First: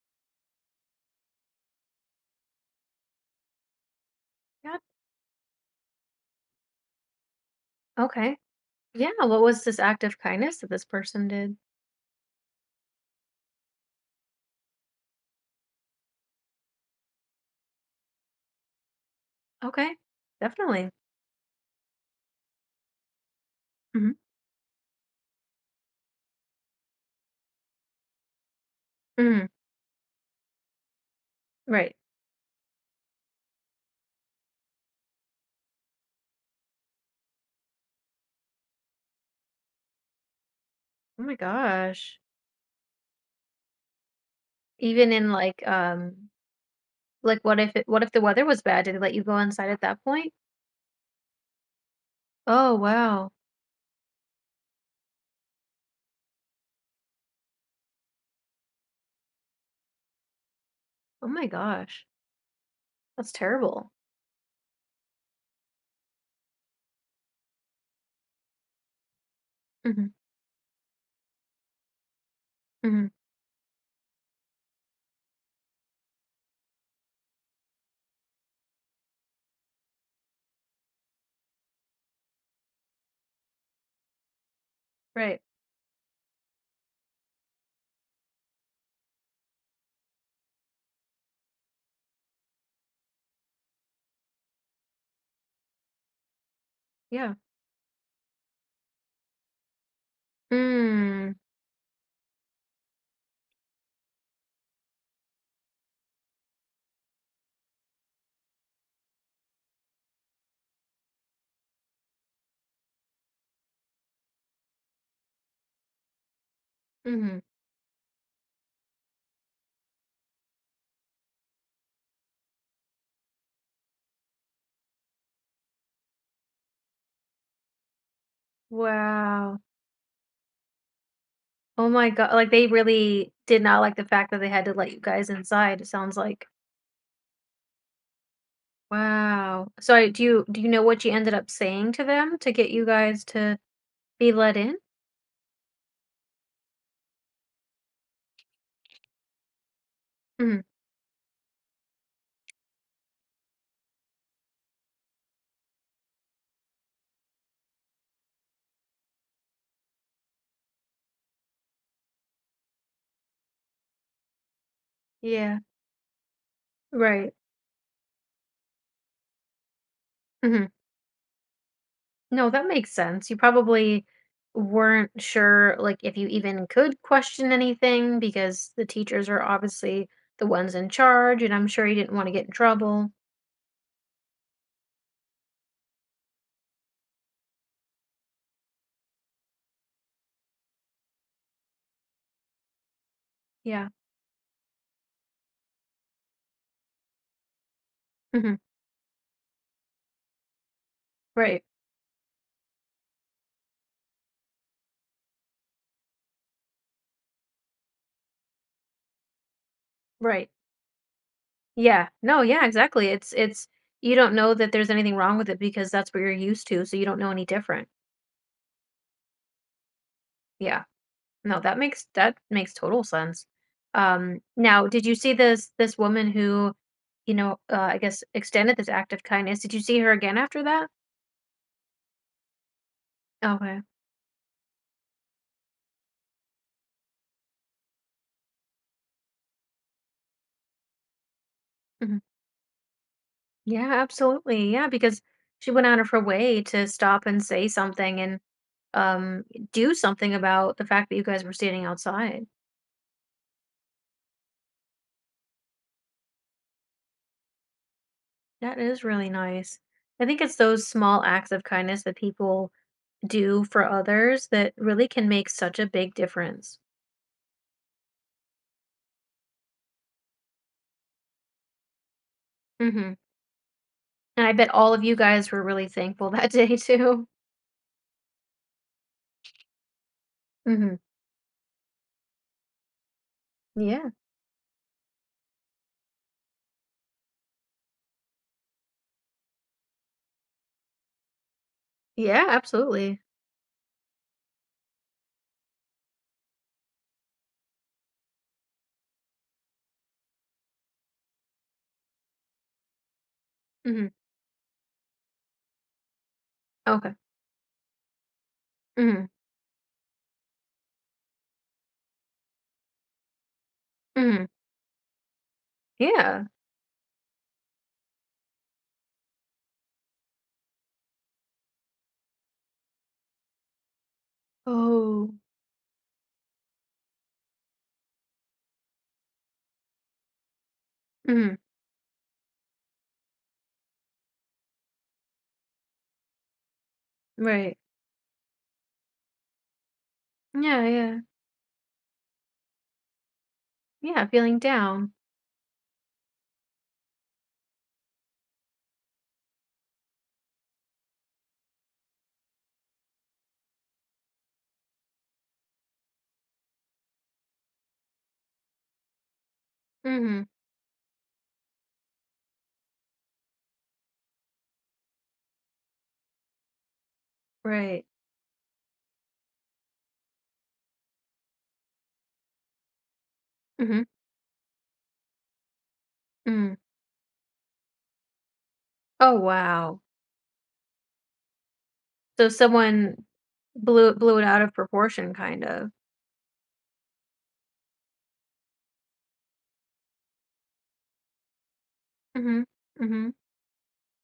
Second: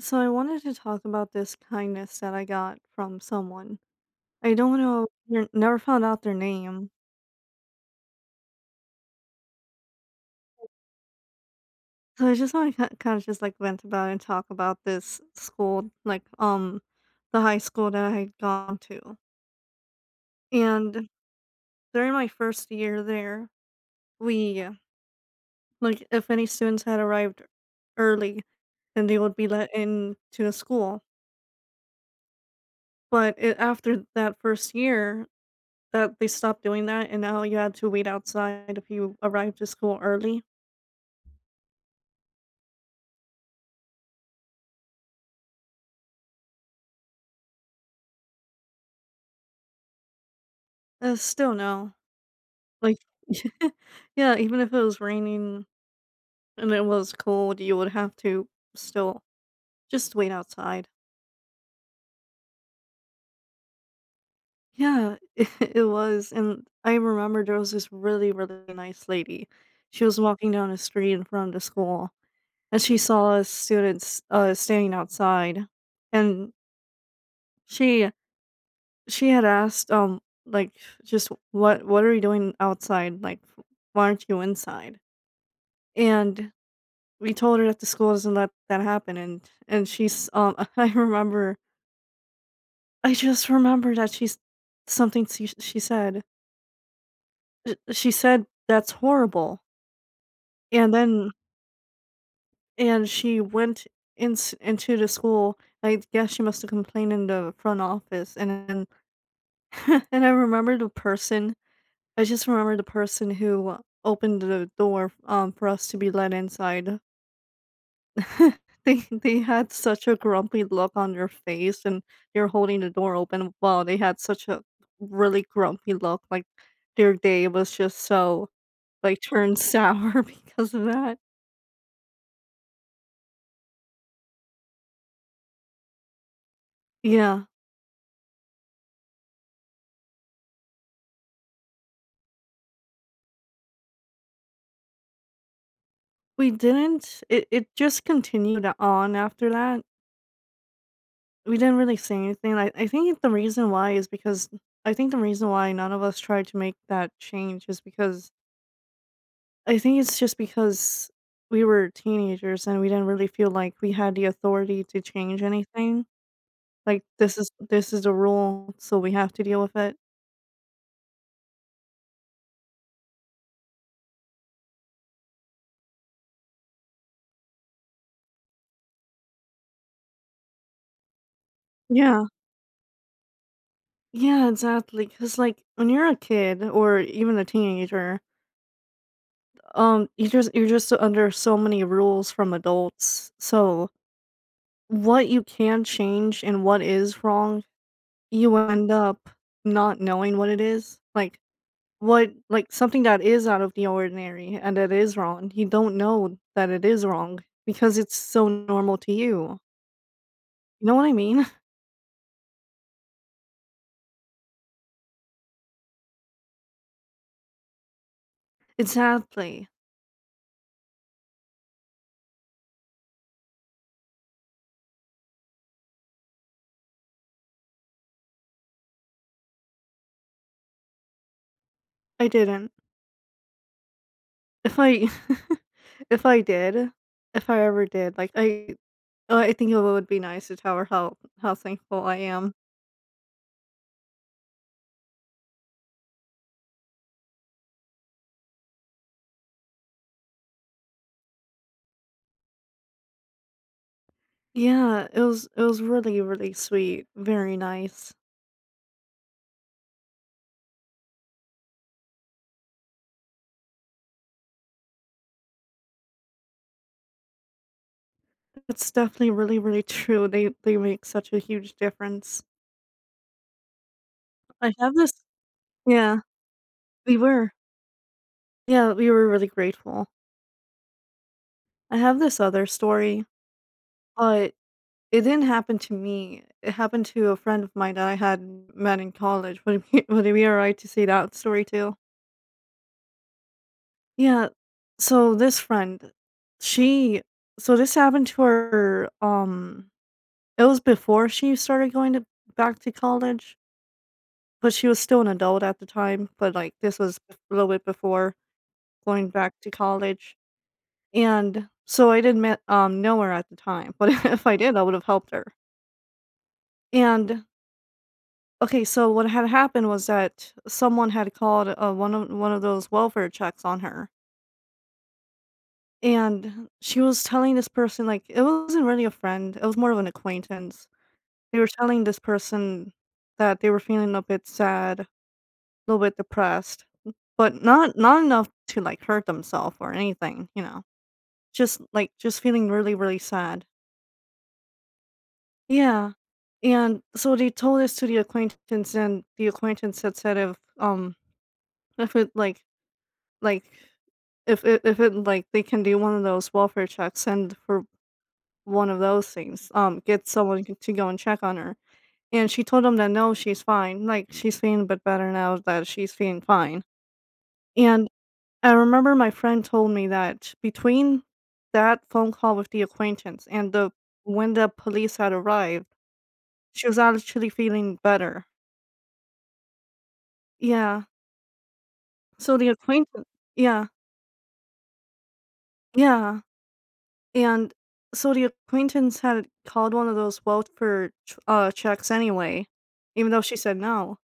So I wanted to talk about this kindness that I got from someone. I don't Yep. know, never found out their name. Okay. Yeah. What was this act of kindness that this person did? So I just want to kind of just like vent about and talk about this school, like the high school that I had gone to. Okay. Definitely. And during my first year there, Hmm. we like if any students had arrived early, then they would Hmm. be let in to the school. Right. After that first year, that they stopped doing that and now you had to wait outside if you arrived to school early. Oh my gosh. Even in like what if the weather was bad? Did they let you go inside at that point? Still no. Oh Like, wow. yeah, even if it was raining and it was cold, you would have to still just wait outside. Oh my gosh. That's terrible. Yeah, it was. And I remember there was this really, really nice lady. She Hmm. was walking down a street in front of the school and she Hmm. saw us students standing outside. And she she had asked, like, just what are you doing outside, like, why aren't you inside? Right. And we told her that the school doesn't let that happen, and she's, I just remember that she's something she said. Yeah. She said, "That's horrible," and then Mm. and she went in, into the school. I guess she must have complained in the front office, and then and I remember the person I just remember the person who opened the door, for us to be let inside. Hmm. They had such a grumpy look on their face, and they were holding the door open. Wow, they had such a really grumpy look, like, their day was just so, like, turned Wow. sour because of that. Oh my god. Like they really did not like the fact that they had to let you guys inside. It sounds like. Yeah. Wow. So, do you know what you ended up saying to them to get you guys to be let in? We didn't It just continued on after that. Mhm. We didn't really say anything. I think the reason why is because I think the reason why none of us tried to make that change is because I think it's just because we were teenagers and we didn't really feel like we had the authority to change Yeah. anything. Like, Right. this is a rule, so we have to deal with it. Hmm. No, that makes sense. You probably weren't sure, like, if you even could question anything because the teachers are obviously the ones in charge, and I'm sure you didn't Yeah. want to get in trouble. Yeah, exactly. Cause like, when you're a kid or even a teenager, you're just under so many rules from adults. Yeah. So what you can change and what is wrong, Hmm. you end up not knowing what it is. Like, Right. what, like, something that is out of the ordinary and that is wrong, you don't know that it is wrong because it's so normal to you. Right. You know what I mean? Yeah. No. Yeah. Exactly. It's you don't know that there's anything wrong with it because that's what you're used to, so you don't know any different. Exactly. Yeah. No, that makes total sense. Now, did you see this woman who, I guess extended this act of kindness? Did you see her again after that? I didn't. Okay. If I if I did, if I ever did, like, I think it would be nice to tell her how thankful I Hmm. am. Yeah, absolutely. Yeah, because she went out of her way to stop and say something and um do something about the fact that you guys were standing outside. Yeah, it was really, really sweet, very nice. That is really nice. I think it's those small acts of kindness that people do for others that really can make such a big difference. It's definitely really, really true. They make such a huge difference. Hmm. And I bet I all have of this you guys were really Yeah, thankful that day we too. were. Yeah, we were really grateful. Mhm. I have this other story, Yeah. but it didn't happen to me. It happened to a friend of mine that I had met in college. Would it be, would it be all right to say that story too? Yeah, absolutely. Yeah. So this friend, she, so this happened to her. It was before she started going to back to college, Mhm. but she was still an adult at the time. But like, this Okay. was a little bit before Mhm. going back to college. And so I didn't met know her at the time, but Mhm. if I did, I would have helped her. Yeah. And okay, so what had happened was that someone had called, one of those welfare checks on her, Oh. and she was telling this person, like, it wasn't really a friend; it was more of an acquaintance. Mhm. They were telling this person that they were feeling a bit sad, a little bit depressed, but Right. not enough to like hurt themselves or anything, you know. Yeah, yeah. Just like, just feeling really, really sad. Yeah, feeling down. Yeah, and so they told this to the acquaintance, and the acquaintance had said, if it like if it like they can do one of those welfare checks and for one of those things, get Mhm. someone to go and check on her. And she told them that no, she's fine. Like, she's feeling a bit better, now that she's feeling fine. Right. And I remember my friend told me that between that phone call with the acquaintance and the Mhm. when the police had arrived, Mm. she was actually feeling better. Oh, wow. Yeah. So So the someone acquaintance Yeah, blew it out of proportion kind of. yeah, and so the acquaintance had called one of those welfare ch checks Mhm. anyway, even Mhm. though she said no,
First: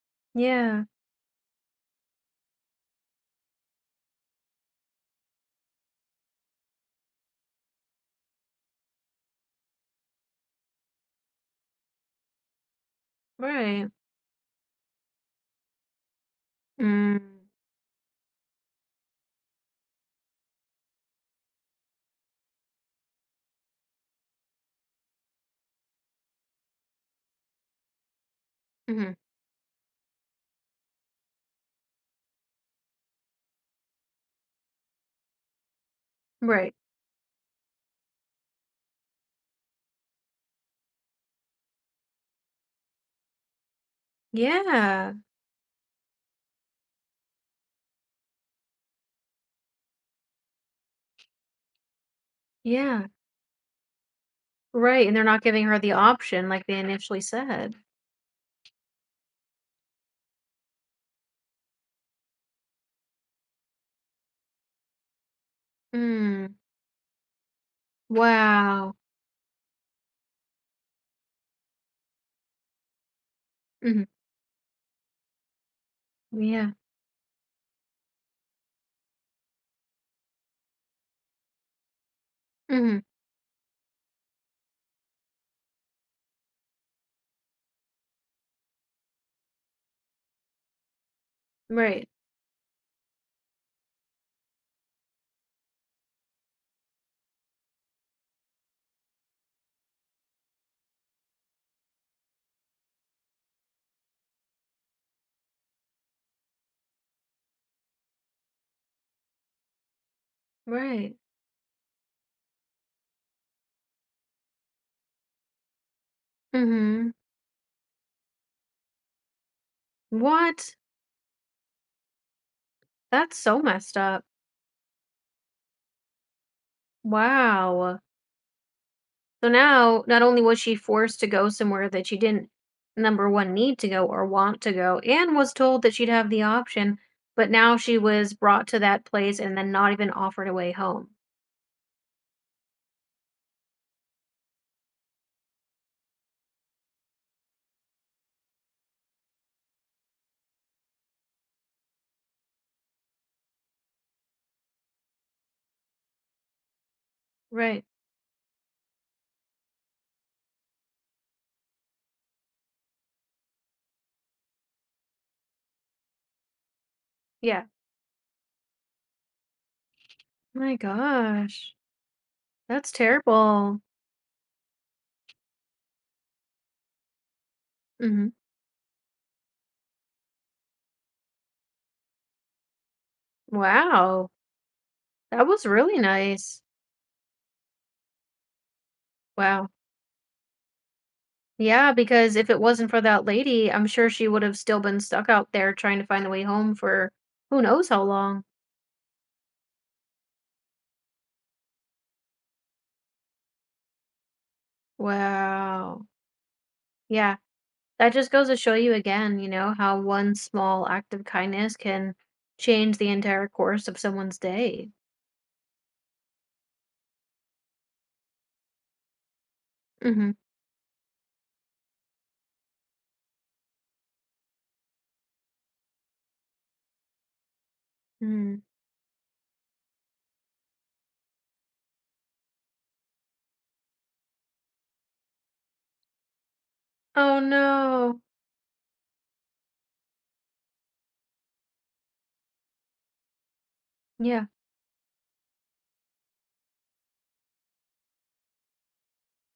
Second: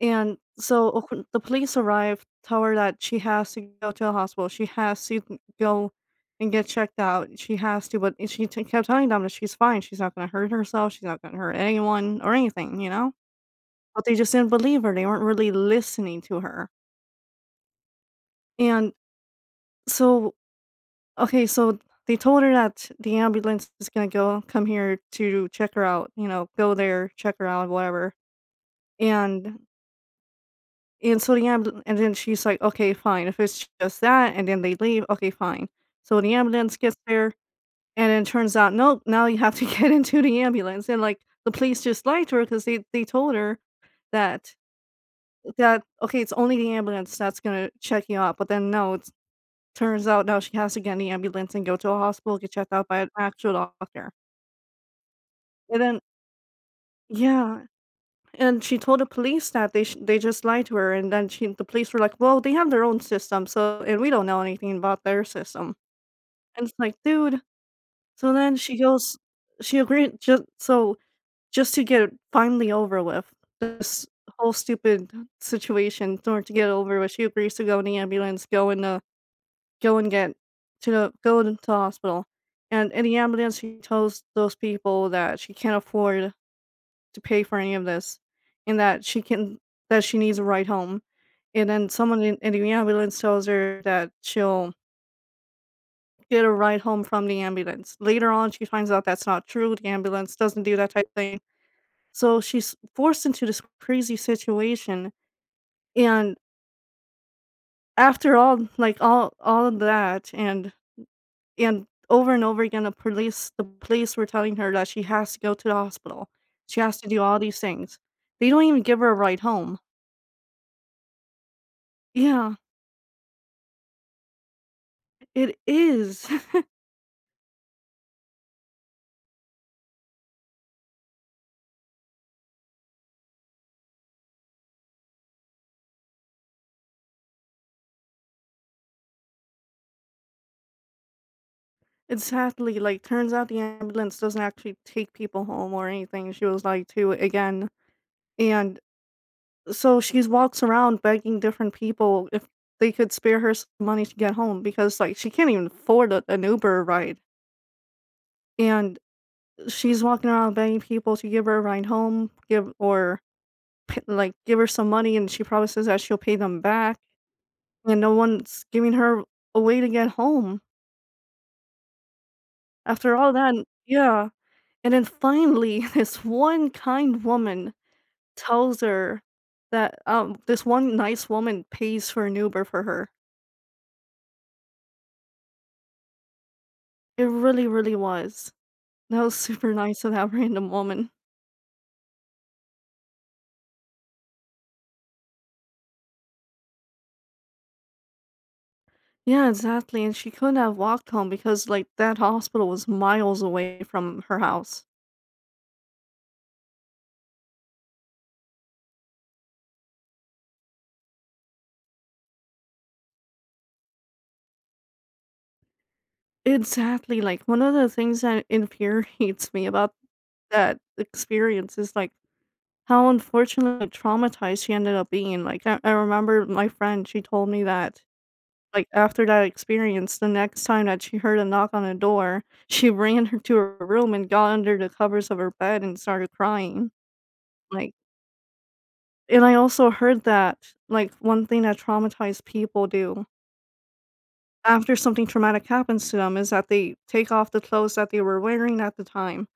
and Yeah. so acqu the police arrived, tell her that she has to go to the hospital, she has to go and get checked out, she has to, but she t kept telling them that she's fine, she's not gonna hurt herself, she's not gonna hurt anyone or anything, you know? Right. But they just didn't believe her, they weren't really listening to her, Mm. and so okay, so they told her that the ambulance is gonna go come here to check her out, you know, go there, check her out, whatever. Mhm. And and so the ambulance, and then she's like, okay, fine. If it's just that, and then they leave, okay, fine. So the Right. ambulance gets there, and then turns out, nope, now you have to get into the ambulance. And like, the police just lied to her, because they told her that Yeah. Okay, it's only the ambulance that's gonna check you out. But then no, it turns out now she has to get in the ambulance and go to a hospital, get checked out by Yeah. an actual doctor. Right, and they're not giving her And the then option like they initially yeah, said. and she told the police that they sh they just lied to her, and then she the police were like, "Well, they have their own system, so and we don't know anything about their system." Mm. And it's like, "Dude." So then Wow. She agreed, just so, just to get it finally over with, Mhm. this whole stupid situation, in to get Yeah. it over with, she agrees to go in the ambulance, go in the go and get to the go into the hospital. And Mhm. in the ambulance, she tells those people that she can't afford to pay for any of this and that she needs a ride home. And then Right. someone in the ambulance tells her that she'll get a ride home from the ambulance. Later on, she finds out that's not true. The ambulance doesn't do that type of thing. So she's forced into this crazy situation. And after all, like, all of that, and Right. Over and over again, the police were telling her that she has to go to the hospital. She has to Mhm. do all these things. They don't even give her a ride home. What? Yeah. That's so messed up. It is. Wow. So now, not only was she forced to go somewhere that she didn't, number one, need to go or want to go, and was told that she'd have the option, but now she was brought to that place and then not even offered a way home. And sadly, like, turns out the ambulance doesn't actually take people home or anything. She was like 2 again. And so she walks around begging different people if they could spare her some money to get home, because, like, she can't even afford an Uber ride. Right. And she's walking around begging people to give her a ride home, like give her some money, and she promises that she'll pay them back. Yeah. And no one's giving her a way to get home. My gosh. That's After all that, terrible. yeah. And then finally, this one kind woman Mhm. tells her that, this one nice woman pays for an Uber for her. Wow. That was really nice. It really, really was. That was Wow. super nice of that random woman. Yeah, because if it wasn't for that lady, I'm sure she would have still been stuck out there trying to find a way home for who knows how long. Yeah, exactly. And she couldn't have walked home because, like, that hospital was miles away from her house. Wow. Yeah, that just goes to show you again, you know, how one small act of kindness can change the entire course of someone's day. Exactly. Like, one of the things that infuriates me about Mm-hmm. that experience is, like, how unfortunately traumatized she ended up being. Like, I remember my friend, she told me that, Mm. like, after that experience, the next time that she heard a knock on the door, she ran her to her room and got under the covers of her bed and started crying, Oh like, no. and I also heard that, like, one thing that traumatized people do Yeah. after something traumatic happens to them is that they take off the clothes that they were wearing at the time,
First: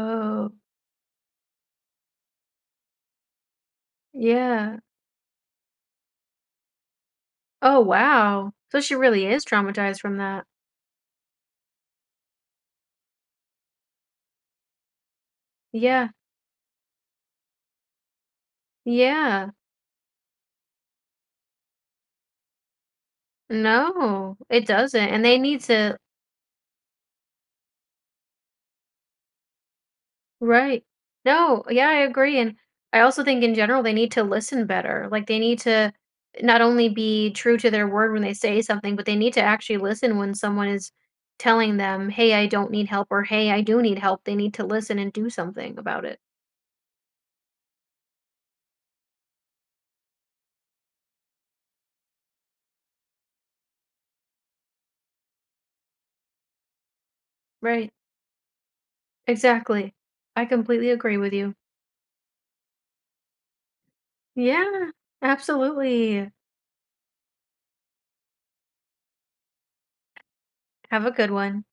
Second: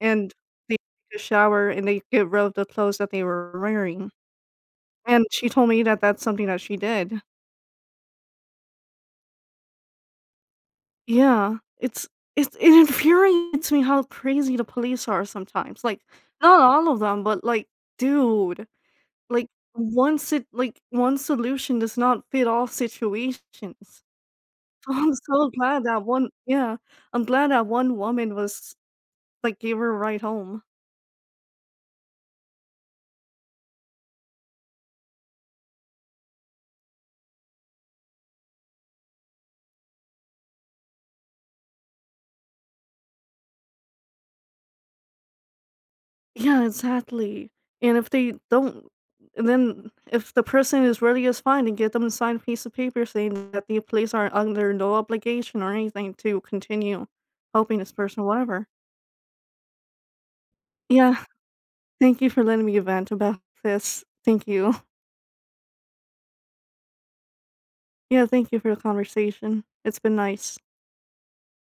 and they take a shower, and they get rid of the clothes that they were wearing, Yeah. and she told me that that's something that she did. Oh wow. So she really is traumatized from that. Yeah, it infuriates me how crazy the police are sometimes, like, Yeah. not all of them, but, like, dude, like, Yeah. once it like, one solution does not fit all situations. No, it So doesn't. I'm And they so need glad to. that one Yeah, I'm glad that one woman was, like, gave her a ride home. Right. No, yeah, I agree, and I also think in general they need to listen better, like, they need to not only be true to their word when they say something, but they need to actually listen when someone is telling them, "Hey, I don't need help," or, "Hey, I do need help." They need to listen and do something about it. Yeah, exactly. And if they don't, and then if the person is ready, it's fine, and get them to sign a piece of paper saying that the police are under no obligation or anything to continue helping Right. this person, whatever. Exactly. I completely agree Yeah. with you. Thank you for letting me vent about this. Thank you. Yeah, absolutely. Yeah, thank you for the conversation. It's been nice. Have a good one.